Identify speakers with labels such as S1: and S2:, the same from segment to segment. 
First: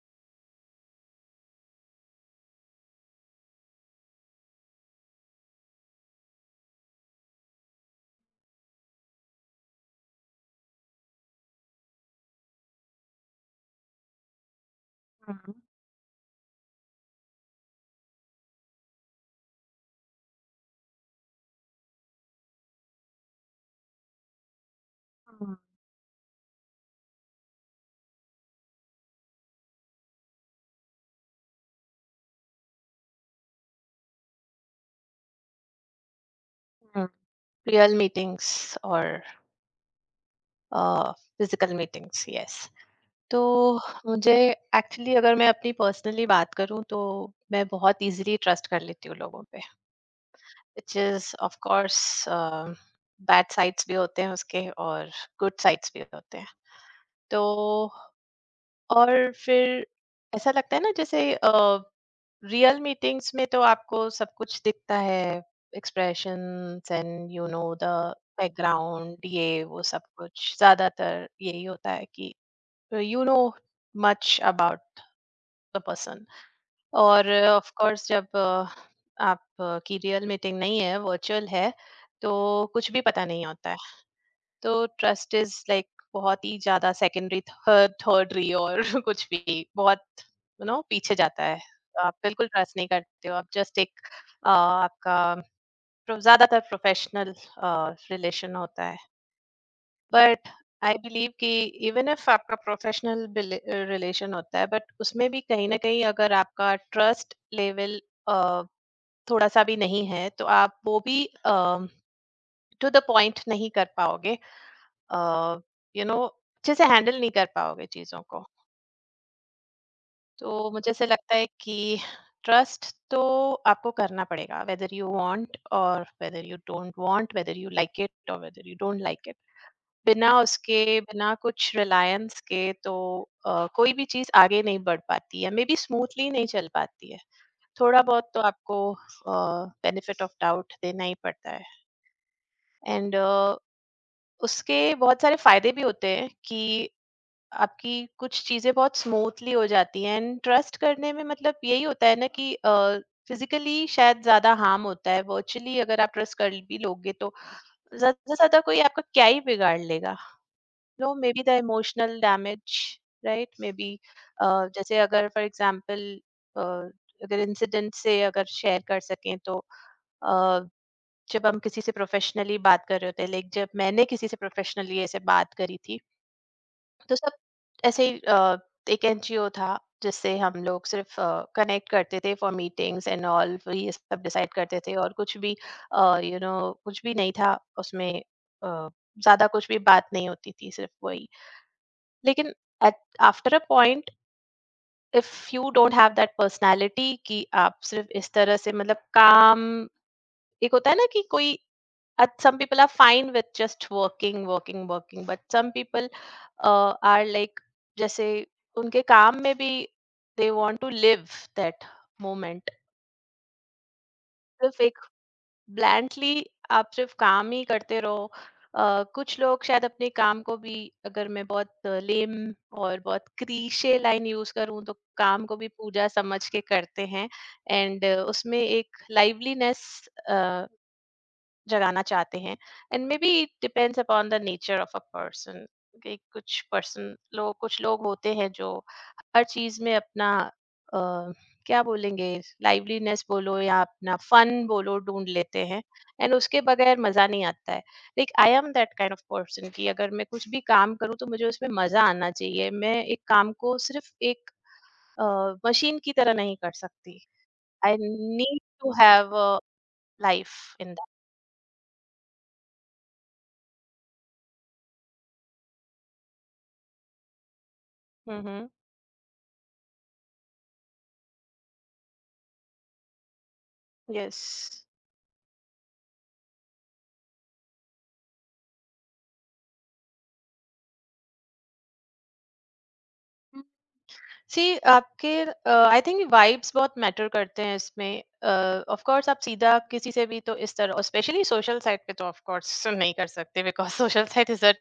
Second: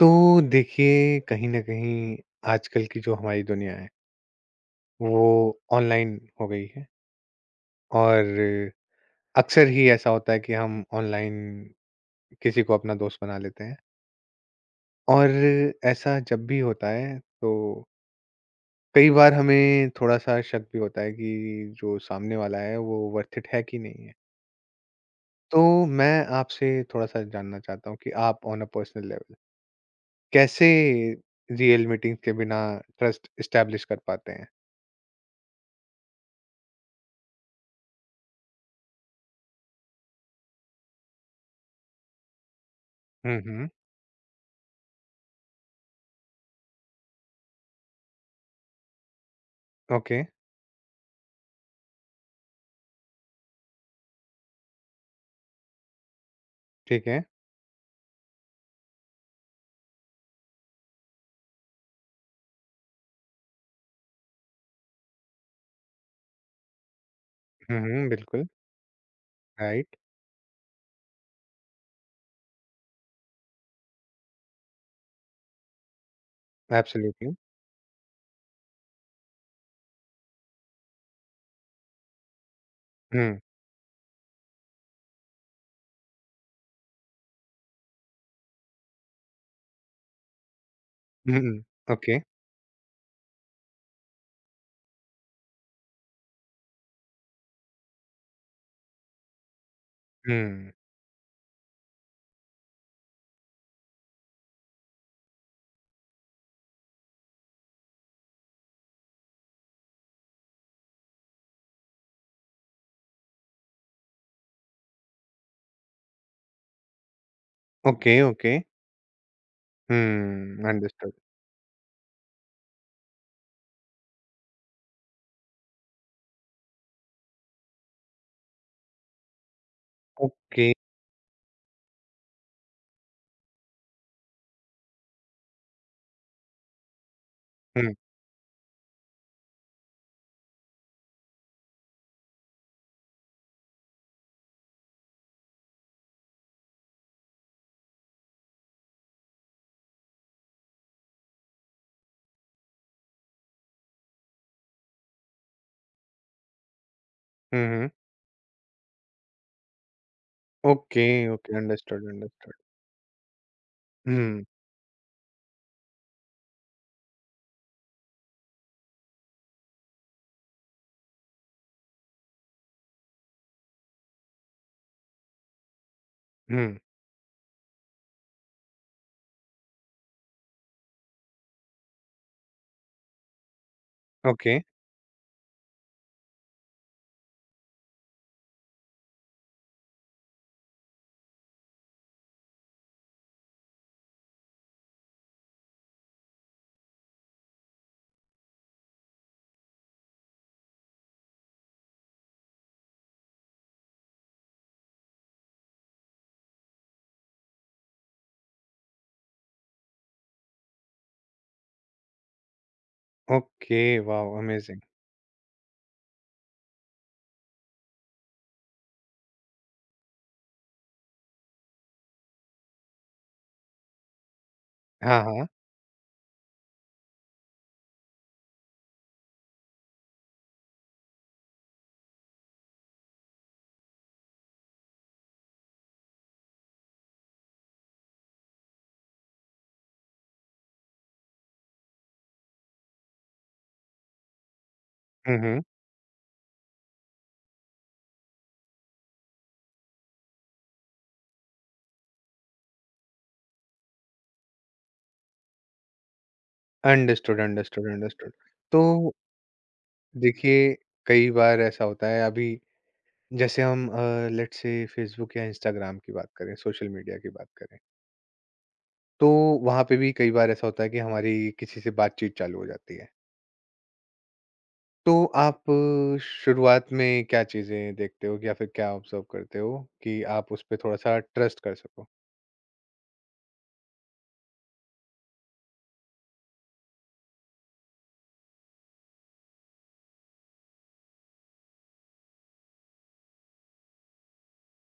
S1: तो देखिए, कहीं न कहीं आजकल की जो हमारी दुनिया है, वो ऑनलाइन हो गई है। और अक्सर ही ऐसा होता है कि हम ऑनलाइन किसी को अपना दोस्त बना लेते हैं। और
S2: Mhm,
S1: ऐसा जब भी होता है तो कई बार हमें थोड़ा-सा शक भी होता है कि जो सामने वाला है वो वर्थ इट है कि नहीं है।
S2: mhm,
S1: तो मैं आपसे थोड़ा-सा जानना चाहता हूँ कि आप ऑन अ पर्सनल लेवल कैसे रियल मीटिंग्स के बिना ट्रस्ट एस्टैब्लिश कर पाते हैं?
S2: mhm. रियल मीटिंग्स और फिजिकल मीटिंग्स, यस।
S1: हुँ,
S2: तो
S1: हुँ।
S2: मुझे, एक्चुअली अगर मैं अपनी पर्सनली बात करूं तो, मैं बहुत इजीली ट्रस्ट कर लेती हूँ लोगों पे।
S1: Okay.
S2: Which is of course, bad sides भी होते हैं उसके और गुड साइड्स भी होते हैं।
S1: ठीक है।
S2: तो और फिर ऐसा लगता है ना जैसे रियल मीटिंग्स में तो आपको सब कुछ दिखता है, expressions and you know
S1: hmm,
S2: the
S1: hmm, बिल्कुल,
S2: बैकग्राउंड, ये वो
S1: राइट,
S2: सब कुछ। ज़्यादातर यही होता है कि you know much about the person. और
S1: एब्सोल्युटली।
S2: ऑफ कोर्स जब आपकी रियल मीटिंग नहीं है, वर्चुअल है, तो कुछ भी पता
S1: हुँ,
S2: नहीं होता है। तो ट्रस्ट इज लाइक बहुत ही ज्यादा सेकेंडरी, थर्डरी और कुछ भी बहुत यू नो पीछे जाता
S1: हुँ,
S2: है। तो आप
S1: ओके,
S2: बिल्कुल ट्रस्ट नहीं करते हो, आप जस्ट एक आपका ज्यादातर प्रोफेशनल रिलेशन होता है, बट
S1: हुँ,
S2: आई बिलीव कि इवन इफ आपका प्रोफेशनल रिलेशन होता है, बट उसमें भी कहीं ना कहीं अगर आपका ट्रस्ट लेवल थोड़ा सा भी नहीं है तो आप वो भी टू द पॉइंट नहीं कर पाओगे, यू नो अच्छे से हैंडल नहीं कर पाओगे
S1: ओके,
S2: चीज़ों को।
S1: ओके, हुँ,
S2: तो मुझे ऐसे
S1: अंडरस्टूड,
S2: लगता है कि ट्रस्ट तो आपको करना पड़ेगा, वेदर यू वांट और whether you don't want, whether you like it और whether you don't like it. बिना
S1: ओके,
S2: उसके बिना कुछ रिलायंस के तो कोई भी चीज़ आगे नहीं बढ़ पाती है, मे बी स्मूथली नहीं चल पाती है।
S1: हुँ,
S2: थोड़ा बहुत तो आपको बेनिफिट ऑफ डाउट देना ही पड़ता है एंड उसके बहुत सारे फायदे भी होते हैं कि आपकी कुछ चीजें बहुत स्मूथली हो जाती हैं। एंड ट्रस्ट करने में मतलब यही होता है ना कि फिजिकली शायद ज्यादा हार्म होता है, वर्चुअली अगर आप ट्रस्ट कर भी लोगे तो
S1: हुँ, हुँ,
S2: ज्यादा से ज्यादा कोई आपका क्या ही बिगाड़ लेगा,
S1: okay,
S2: no may be
S1: okay,
S2: the
S1: understood,
S2: emotional
S1: understood,
S2: damage, right may be.
S1: Hmm,
S2: जैसे अगर फॉर एग्जांपल, अगर इंसिडेंट से अगर शेयर कर सकें तो अ, जब हम किसी से प्रोफेशनली बात कर रहे होते हैं, लाइक जब मैंने किसी से प्रोफेशनली ऐसे बात करी थी,
S1: हुँ,
S2: तो सब ऐसे ही एक एनजीओ था जिससे हम लोग सिर्फ कनेक्ट करते थे फॉर मीटिंग्स एंड ऑल, ये सब डिसाइड
S1: ओके,
S2: करते थे और कुछ भी, यू नो कुछ भी नहीं था उसमें, अ, ज्यादा कुछ भी बात नहीं होती थी, सिर्फ वही। लेकिन at after a point, if you don't have that personality कि आप सिर्फ इस तरह से मतलब काम, एक होता है ना कि कोई at some people are fine with just working working working, but some people are like, जैसे उनके काम में भी they want to live that moment.
S1: Okay, wow amazing!
S2: सिर्फ एक ब्लैंकली आप सिर्फ काम ही करते रहो, कुछ लोग शायद अपने काम को भी, अगर मैं बहुत लेम और बहुत क्रीशे लाइन यूज करूं तो,
S1: हाँ, हाँ,
S2: काम को भी पूजा समझ के करते हैं, एंड उसमें एक लाइवलीनेस जगाना चाहते हैं। And may be it depends upon the nature of a person कि कुछ पर्सन लोग, कुछ लोग होते हैं जो हर चीज में अपना अ, क्या बोलेंगे, लाइवलीनेस बोलो या अपना फन बोलो, ढूंढ
S1: हुँ, हुँ,
S2: लेते हैं एंड उसके बगैर मजा नहीं आता है। Like I am that kind of person कि अगर मैं कुछ भी काम करूँ तो मुझे उसमें मजा आना चाहिए, मैं एक काम को सिर्फ एक मशीन की तरह नहीं कर सकती।
S1: Understood, understood,
S2: I
S1: understood.
S2: Need
S1: to
S2: to have life
S1: देखिए,
S2: इन
S1: कई बार ऐसा होता है अभी जैसे हम लेट्स से फेसबुक या इंस्टाग्राम की बात करें, सोशल मीडिया की बात करें।
S2: दैट,
S1: तो वहाँ पे भी कई बार ऐसा होता है कि हमारी किसी से बातचीत चालू हो जाती है।
S2: यस।
S1: तो आप शुरुआत में क्या चीज़ें देखते हो या फिर क्या ऑब्ज़र्व करते हो कि आप उस पे थोड़ा-सा ट्रस्ट कर सको?
S2: सी आपके, आई थिंक वाइब्स बहुत मैटर करते हैं इसमें। ऑफ कोर्स आप सीधा किसी से भी तो इस तरह स्पेशली सोशल साइट पे तो ऑफ कोर्स नहीं कर सकते, because social site is a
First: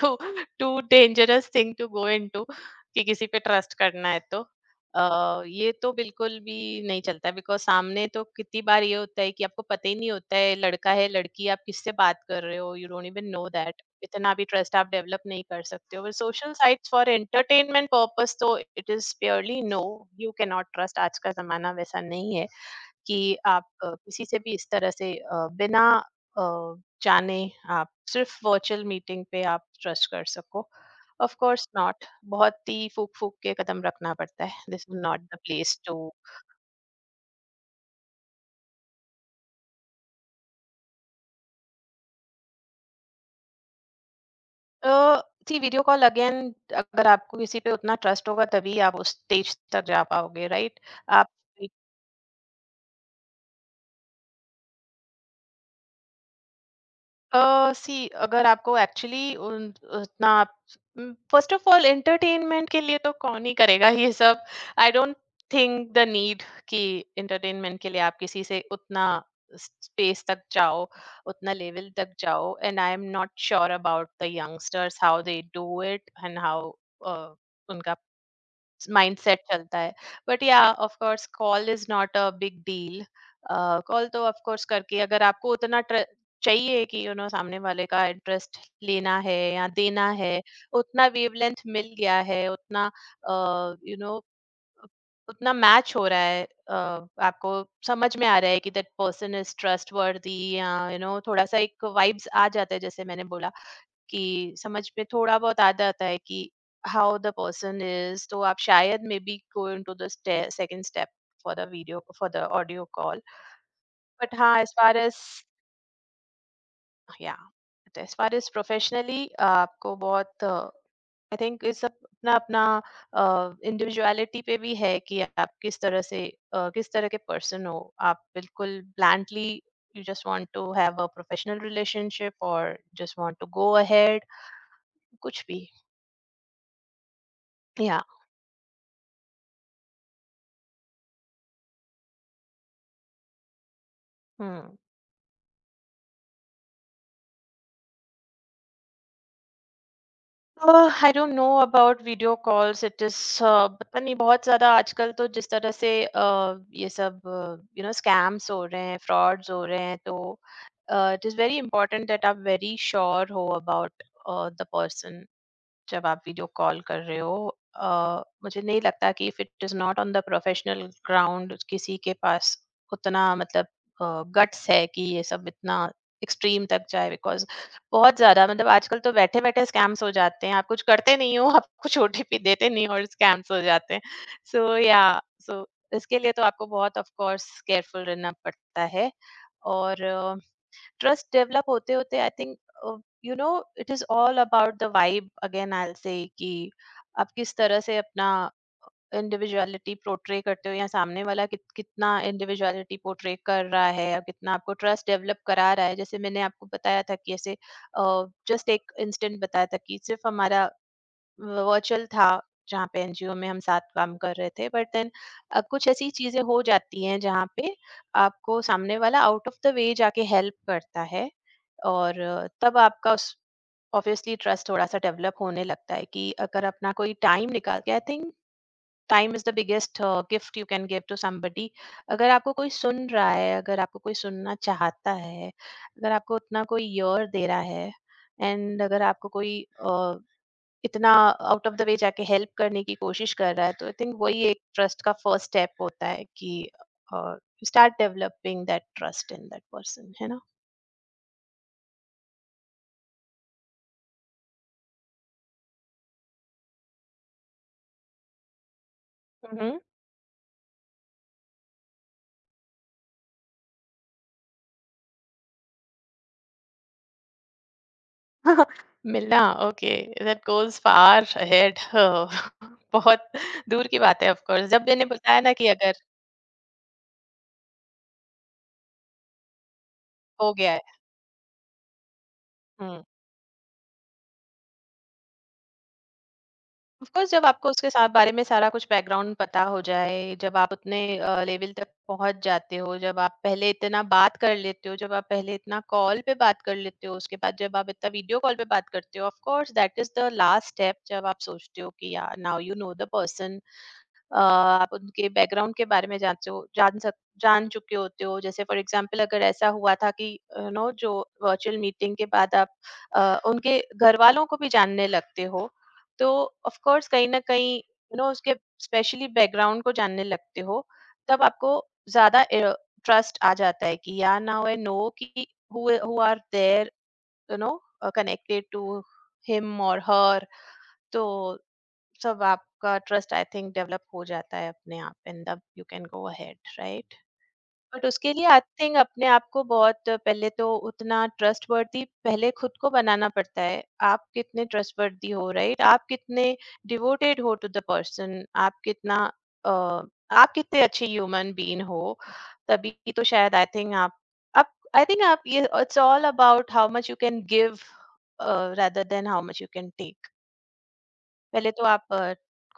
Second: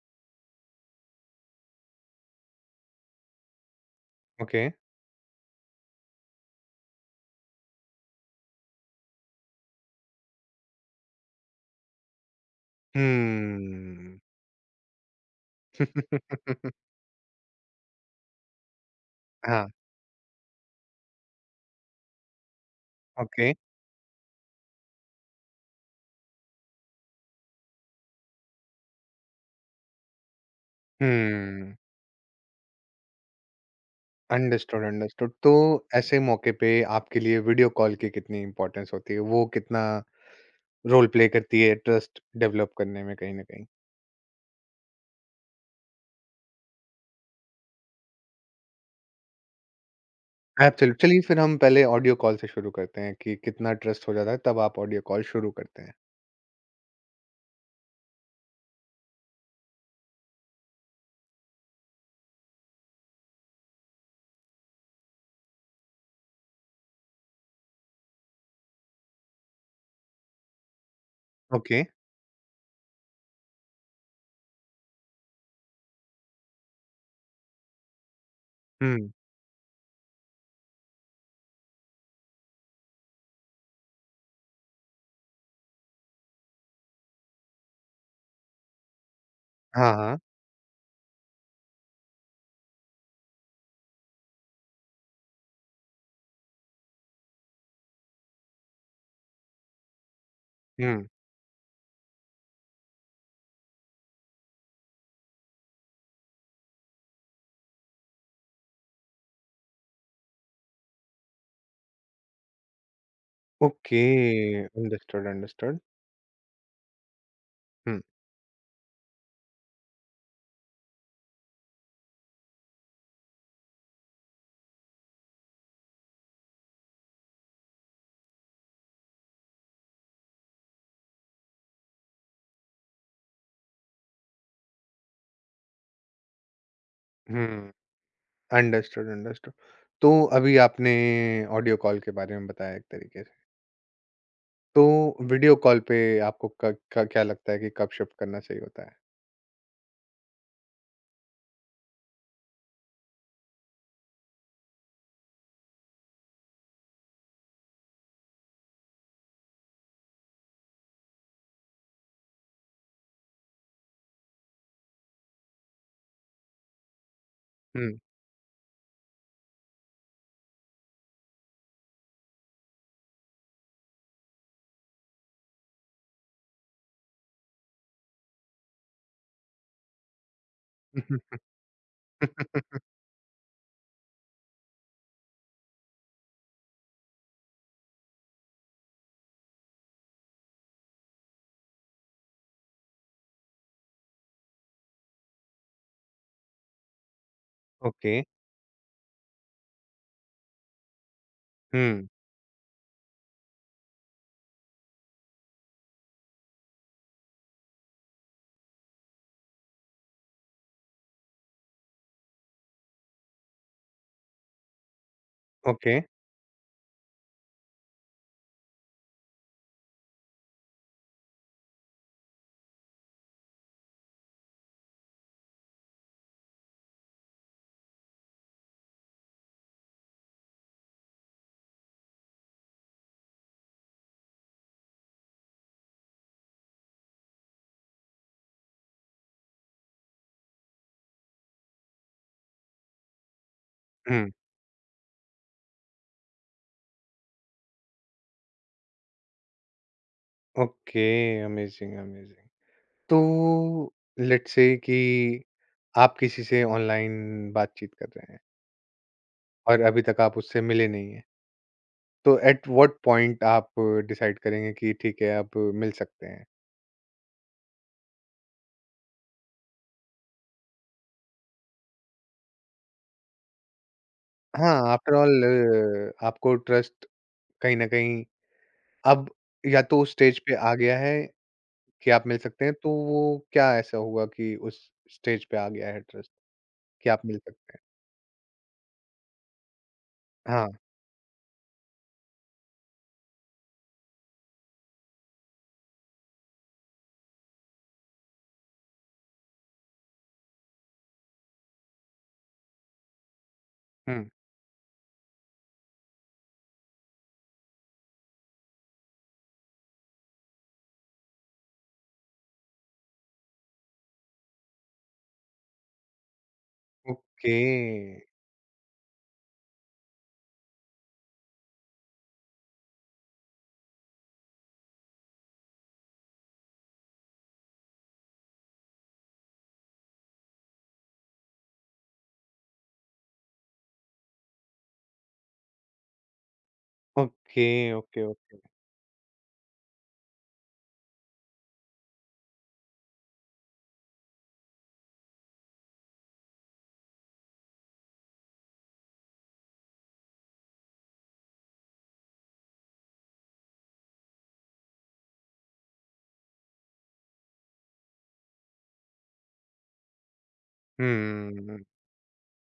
S2: too too dangerous thing to go into कि किसी पे ट्रस्ट करना है तो
S1: ओके।
S2: ये तो बिल्कुल भी नहीं चलता, बिकॉज सामने तो कितनी बार ये होता है कि आपको पता ही नहीं होता है लड़का है लड़की, आप किससे बात कर रहे हो, you don't even know that.
S1: Hmm.
S2: इतना भी ट्रस्ट आप डेवलप नहीं कर सकते हो, social sites for entertainment purpose तो इट इज प्योरली
S1: हाँ,
S2: no, you can not trust. आज का जमाना वैसा नहीं है कि
S1: ओके।
S2: आप किसी से भी इस तरह से बिना अ, जाने आप सिर्फ वर्चुअल मीटिंग पे आप ट्रस्ट कर सको, ऑफ कोर्स
S1: हम्म।
S2: नॉट। बहुत ही फूक फूक के कदम रखना पड़ता है,
S1: understood,
S2: this is not
S1: understood.
S2: The
S1: तो
S2: प्लेस टू।
S1: ऐसे मौके पे आपके लिए वीडियो कॉल की कितनी इम्पोर्टेंस होती है? वो कितना रोल प्ले करती है ट्रस्ट डेवलप करने में कहीं न कहीं?
S2: जी, वीडियो कॉल अगेन, अगर आपको किसी पे उतना ट्रस्ट होगा तभी आप उस स्टेज तक जा पाओगे, राइट।
S1: एब्सोल्यूट, चलिए
S2: आप
S1: फिर हम पहले ऑडियो कॉल से शुरू करते हैं कि कितना ट्रस्ट हो जाता है तब आप ऑडियो कॉल शुरू करते हैं।
S2: सी अगर आपको एक्चुअली उतना आप, फर्स्ट ऑफ ऑल एंटरटेनमेंट के लिए तो कौन ही करेगा ये सब, I don't think the need कि एंटरटेनमेंट के लिए आप किसी से उतना स्पेस तक जाओ उतना
S1: ओके।
S2: लेवल तक जाओ, and I am not sure about the youngsters, how they do it and how उनका
S1: हुँ।
S2: माइंडसेट चलता है। But yeah of course call is not a big deal. Call तो ऑफ कोर्स करके अगर आपको उतना चाहिए कि यू नो सामने वाले का इंटरेस्ट लेना है या
S1: हाँ,
S2: देना
S1: हाँ।
S2: है, उतना वेवलेंथ मिल गया है, उतना यू नो उतना मैच हो रहा है, आपको समझ में आ रहा है कि दैट पर्सन इज ट्रस्ट वर्दी, या यू
S1: हुँ।
S2: नो थोड़ा सा एक वाइब्स आ जाता है जैसे मैंने बोला, कि समझ में थोड़ा बहुत आ जाता है कि हाउ द पर्सन इज, तो आप शायद may be go into the second step for the video, for the audio call.
S1: Okay,
S2: but हाँ as far as,
S1: understood, understood.
S2: Yeah
S1: hmm,
S2: as far as professionally, आपको बहुत, I think इस सब अपना अपना इंडिविजुअलिटी पे भी है कि आप किस तरह से, किस तरह के पर्सन हो, आप बिल्कुल blandly you just want to have a professional relationship और just want to go ahead कुछ भी,
S1: हुँ।
S2: या।
S1: Understood, understood. तो अभी आपने ऑडियो कॉल के बारे में बताया एक तरीके से।
S2: हम्म।
S1: तो वीडियो कॉल पे आपको क क क्या लगता है कि कब शिफ्ट करना सही होता है?
S2: I don't know about video calls, it is, पता नहीं बहुत ज़्यादा आजकल तो जिस तरह से ये सब यू नो स्कैम्स हो रहे हैं, फ्रॉड्स हो रहे हैं, तो it is very important that आप वेरी श्योर हो अबाउट द पर्सन जब आप वीडियो कॉल कर रहे हो।
S1: हुँ।
S2: अ, मुझे नहीं लगता कि if it is not on the professional ground किसी के पास उतना मतलब गट्स है कि ये सब इतना एक्सट्रीम तक जाए, बिकॉज बहुत ज्यादा मतलब आजकल तो बैठे बैठे स्कैम्स हो जाते हैं, आप कुछ करते नहीं हो, आप कुछ ओटीपी देते नहीं हो और स्कैम्स हो जाते हैं। सो या सो इसके लिए तो आपको बहुत ऑफ कोर्स केयरफुल रहना पड़ता है, और trust develop होते होते I think you know it is all about the vibe, again I say, कि आप किस तरह से
S1: ओके।
S2: अपना इंडिविजुअलिटी पोर्ट्रे करते हो, या सामने वाला
S1: हुँ,
S2: कितना इंडिविजुअलिटी पोर्ट्रे कर रहा है, या कितना आपको ट्रस्ट डेवलप करा रहा है, जैसे मैंने आपको बताया था कि ऐसे जस्ट एक इंस्टेंट बताया था कि सिर्फ हमारा वर्चुअल था जहाँ पे एनजीओ में हम साथ काम कर रहे थे, बट देन कुछ
S1: ओके।
S2: ऐसी चीजें हो जाती हैं जहाँ पे आपको सामने वाला आउट ऑफ द वे जाके हेल्प करता है, और तब आपका उस ऑब्वियसली ट्रस्ट थोड़ा सा डेवलप होने लगता है कि अगर अपना कोई टाइम निकाल के, I think time is the biggest gift you can give to somebody। अगर आपको कोई सुन रहा है, अगर आपको कोई सुनना चाहता है, अगर आपको उतना कोई ईयर दे रहा है, एंड अगर आपको कोई uh, इतना आउट ऑफ द वे जाके हेल्प करने की कोशिश कर रहा है, तो आई थिंक
S1: हुँ,
S2: वही एक ट्रस्ट का फर्स्ट स्टेप होता है कि start developing that trust in that person, है ना।
S1: Okay, amazing, amazing. तो लेट्स से कि आप किसी से ऑनलाइन बातचीत कर रहे हैं
S2: हम्म।
S1: और अभी तक आप उससे मिले नहीं हैं, तो एट व्हाट पॉइंट आप डिसाइड करेंगे कि ठीक है, अब मिल सकते हैं?
S2: मिलना, okay, that goes far ahead बहुत दूर की बात है। ऑफ कोर्स
S1: हाँ,
S2: जब मैंने
S1: आफ्टर
S2: बताया
S1: ऑल
S2: ना कि अगर
S1: आपको ट्रस्ट कहीं न कहीं अब या तो उस स्टेज
S2: हो
S1: पे
S2: गया
S1: आ
S2: है।
S1: गया है कि आप मिल सकते हैं, तो
S2: हम्म,
S1: वो क्या ऐसा हुआ कि उस स्टेज पे आ गया है ट्रस्ट
S2: ऑफ
S1: कि आप
S2: कोर्स
S1: मिल
S2: जब आपको
S1: सकते हैं?
S2: उसके साथ बारे में सारा कुछ बैकग्राउंड पता हो जाए, जब
S1: हाँ,
S2: आप उतने लेवल तक पहुँच जाते हो, जब आप पहले इतना बात कर लेते हो, जब आप पहले इतना कॉल पे बात कर लेते हो, उसके बाद जब आप इतना वीडियो कॉल पे बात करते हो, of course that is the last step जब आप सोचते हो कि yeah now you know the person.
S1: Hmm,
S2: आप उनके बैकग्राउंड के बारे में जान चुके होते हो जैसे फॉर एग्जांपल अगर ऐसा हुआ था कि, यू नो जो वर्चुअल मीटिंग के बाद आप उनके घर वालों को भी जानने लगते हो, तो ऑफ कोर्स कहीं ना
S1: ओके,
S2: कहीं यू नो उसके स्पेशली बैकग्राउंड को जानने लगते हो, तब आपको ज्यादा ट्रस्ट आ जाता है कि या नाउ आई नो कि who are there, you know connected to him और हर, तो सब आपका ट्रस्ट आई थिंक डेवलप हो जाता है अपने आप, एंड तब you can go ahead, right.
S1: Okay,
S2: but
S1: okay,
S2: उसके लिए
S1: ओके।
S2: आई थिंक अपने आप को बहुत पहले तो उतना ट्रस्ट वर्दी पहले खुद को बनाना पड़ता है, आप कितने ट्रस्ट वर्दी हो राइट, आप कितने डिवोटेड हो टू द पर्सन, आप कितना अ, आप कितने अच्छे ह्यूमन बीन हो, तभी तो शायद आई थिंक आप, आई थिंक आप ये it's all about how much you can give rather than how much you can take।
S1: हुँ,
S2: पहले
S1: हुँ,
S2: तो आप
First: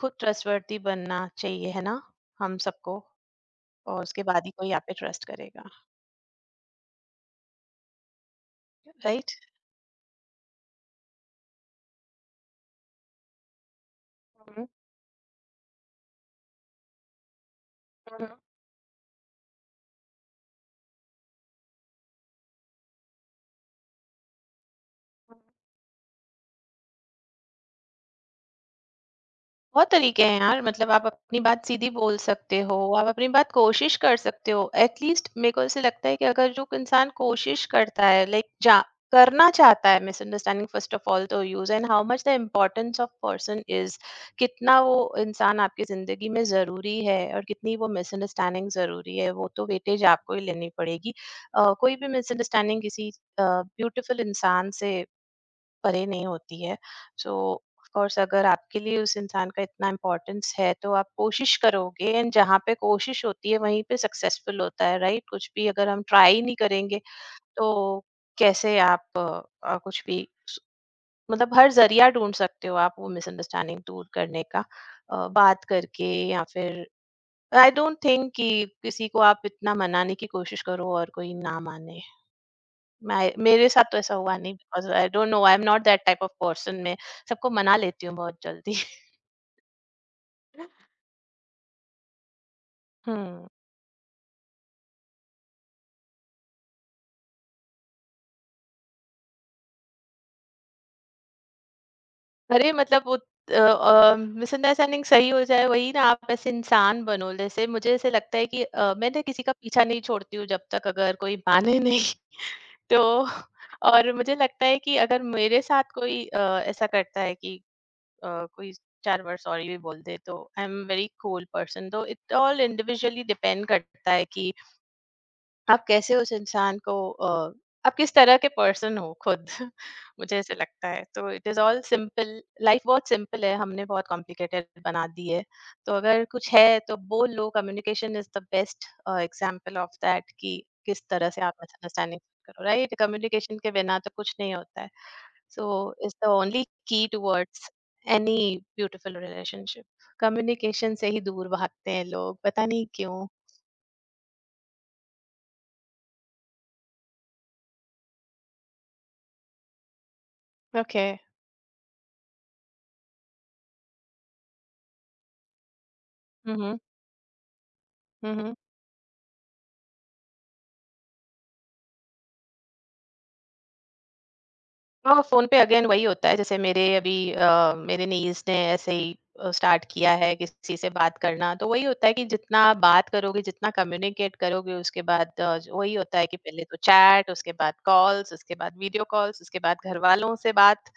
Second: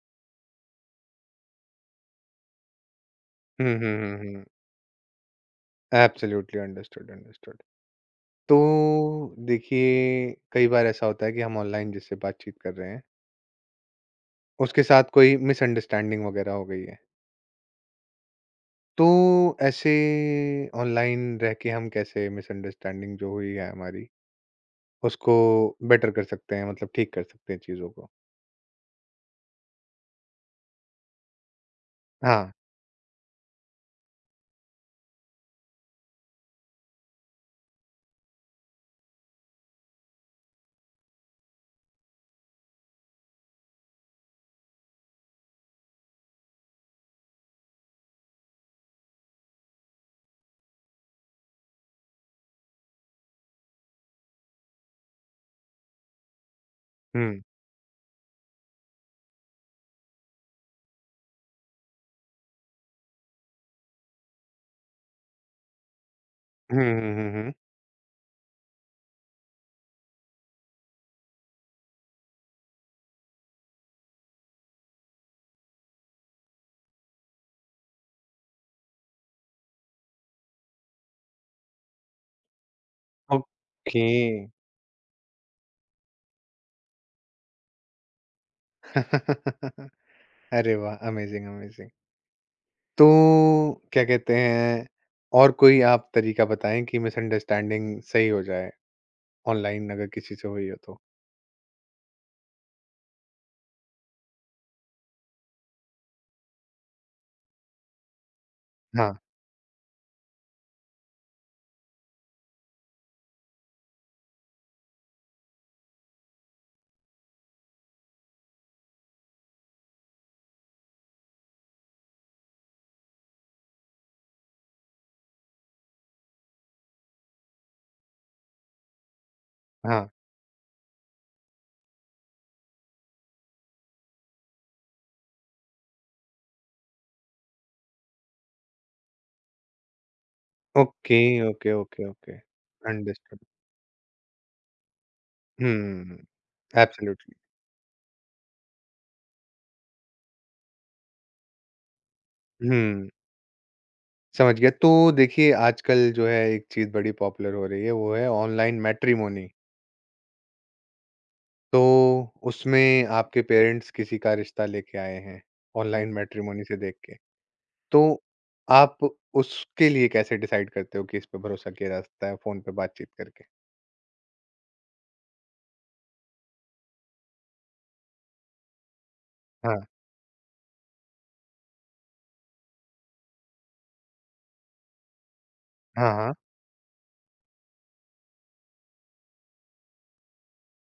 S2: खुद ट्रस्टवर्दी बनना चाहिए है ना, हम सबको,
S1: हुँ, हुँ,
S2: और
S1: हुँ,
S2: उसके
S1: हुँ, हुँ।
S2: बाद ही कोई आप पे ट्रस्ट करेगा,
S1: एब्सोल्युटली, अंडरस्टूड, अंडरस्टूड। तो
S2: राइट।
S1: देखिए, कई बार ऐसा होता है कि हम ऑनलाइन जिससे बातचीत कर रहे हैं उसके साथ कोई मिसअंडरस्टैंडिंग वगैरह हो गई है। तो ऐसे ऑनलाइन रह के हम कैसे मिसअंडरस्टैंडिंग जो हुई है हमारी उसको बेटर कर सकते हैं, मतलब ठीक कर सकते हैं चीज़ों को?
S2: बहुत तरीके हैं यार, मतलब आप अपनी बात सीधी बोल
S1: हाँ,
S2: सकते हो, आप अपनी बात कोशिश कर सकते हो, एटलीस्ट मेरे को ऐसे लगता है कि अगर जो इंसान कोशिश करता है लाइक जा करना चाहता है मिसअंडरस्टैंडिंग, फर्स्ट ऑफ ऑल तो use and how much the importance of person is, कितना वो इंसान आपकी जिंदगी में जरूरी है और कितनी वो मिसअंडरस्टैंडिंग जरूरी है, वो तो वेटेज आपको ही लेनी पड़ेगी। कोई भी मिसअंडरस्टैंडिंग किसी ब्यूटीफुल इंसान से परे नहीं होती है। सो
S1: हुँ,
S2: ऑफ कोर्स अगर आपके लिए उस इंसान का इतना इम्पोर्टेंस है तो आप कोशिश करोगे, एंड जहाँ पे कोशिश होती है वहीं पे सक्सेसफुल होता है, राइट। कुछ भी अगर हम ट्राई नहीं
S1: हुँ,
S2: करेंगे
S1: हुँ, हुँ, हुँ,
S2: तो कैसे आप मतलब हर जरिया ढूंढ सकते हो आप वो मिसअंडरस्टैंडिंग दूर करने का, बात करके या फिर आई डोंट थिंक कि किसी को आप इतना मनाने की कोशिश करो और कोई ना माने, मैं मेरे साथ तो
S1: ओके।
S2: ऐसा हुआ नहीं, because I don't know I am not that type of person, मैं सबको मना लेती हूँ बहुत जल्दी।
S1: अरे वाह! Amazing, amazing. तो
S2: हुँ।
S1: क्या कहते हैं, और कोई आप तरीका बताएँ कि मिसअंडरस्टैंडिंग सही हो जाए, ऑनलाइन अगर किसी से हुई हो तो?
S2: अरे मतलब वो मिसअंडरस्टैंडिंग सही हो जाए वही ना, आप ऐसे इंसान बनो। जैसे मुझे ऐसे लगता है कि मैं
S1: हाँ,
S2: ना किसी का पीछा नहीं छोड़ती हूँ जब तक अगर कोई माने नहीं तो और मुझे लगता है कि अगर मेरे साथ कोई ऐसा करता है कि कोई 4 बार सॉरी भी बोल दे तो I am very cool person. तो इट ऑल इंडिविजुअली डिपेंड करता है कि आप कैसे उस इंसान को आप किस तरह के पर्सन हो खुद
S1: हाँ।
S2: मुझे ऐसे लगता है तो it is all simple, life बहुत सिंपल है, हमने बहुत कॉम्प्लिकेटेड बना दी है। तो अगर कुछ है तो बोल लो, communication is the best example of that, कि किस
S1: ओके,
S2: तरह से आप
S1: ओके, ओके,
S2: मिसअंडरस्टैंडिंग
S1: ओके।
S2: करो, राइट।
S1: अंडरस्टूड।
S2: कम्युनिकेशन के बिना तो कुछ नहीं होता है, so is
S1: hmm,
S2: the only key
S1: absolutely.
S2: Towards any beautiful relationship. Communication से ही दूर भागते हैं लोग, पता नहीं
S1: हुँ,
S2: क्यों।
S1: समझ गया। तो देखिए, आजकल जो है एक चीज़ बड़ी पॉपुलर हो रही है, वो है ऑनलाइन मैट्रिमोनी।
S2: ओके,
S1: तो उसमें आपके पेरेंट्स किसी का रिश्ता लेके आए हैं, ऑनलाइन मैट्रिमोनी से
S2: हम्म,
S1: देख के। तो
S2: हम्म,
S1: आप उसके लिए कैसे डिसाइड करते हो कि इस पे भरोसा किया जा सकता है फ़ोन पे बातचीत करके?
S2: और फोन पे अगेन वही होता है जैसे मेरे अभी मेरे नीज ने ऐसे ही
S1: हाँ,
S2: स्टार्ट किया है किसी से बात करना, तो वही होता है कि जितना आप बात करोगे जितना कम्युनिकेट करोगे, उसके बाद वही
S1: हाँ,
S2: होता है
S1: हाँ।
S2: कि पहले तो चैट, उसके बाद कॉल्स, उसके बाद वीडियो कॉल्स, उसके बाद घर वालों से बात,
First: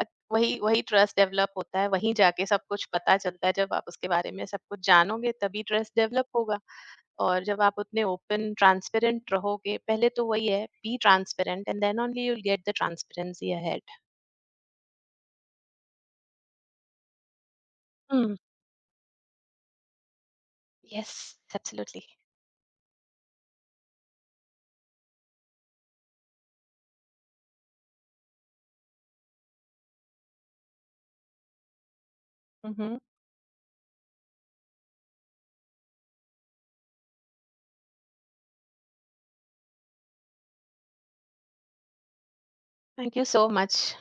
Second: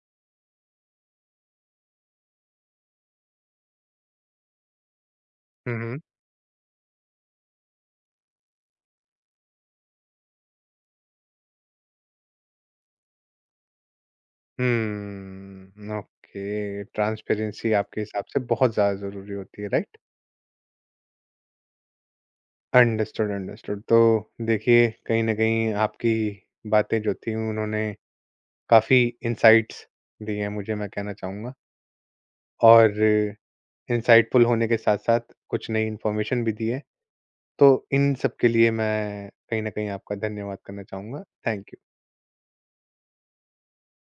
S2: अ, वही वही ट्रस्ट डेवलप होता है, वहीं जाके सब कुछ पता चलता है, जब आप उसके बारे में सब कुछ जानोगे तभी
S1: हुँ,
S2: ट्रस्ट
S1: हुँ।
S2: डेवलप होगा। और जब आप उतने ओपन ट्रांसपेरेंट रहोगे, पहले तो वही है be transparent and then only you will get the transparency ahead.
S1: Okay, transparency आपके हिसाब
S2: Mm.
S1: से बहुत ज़्यादा ज़रूरी होती है, right?
S2: Yes, absolutely.
S1: Understood, understood. तो देखिए, कहीं न कहीं आपकी बातें जो थी उन्होंने काफ़ी इनसाइट्स दिए हैं मुझे, मैं कहना चाहूँगा।
S2: Mhm.
S1: और इनसाइटफुल होने के साथ-साथ कुछ नई इन्फॉर्मेशन भी दी है। तो इन सब के लिए मैं कहीं न कहीं आपका धन्यवाद करना चाहूँगा। Thank you.
S2: Thank you so much.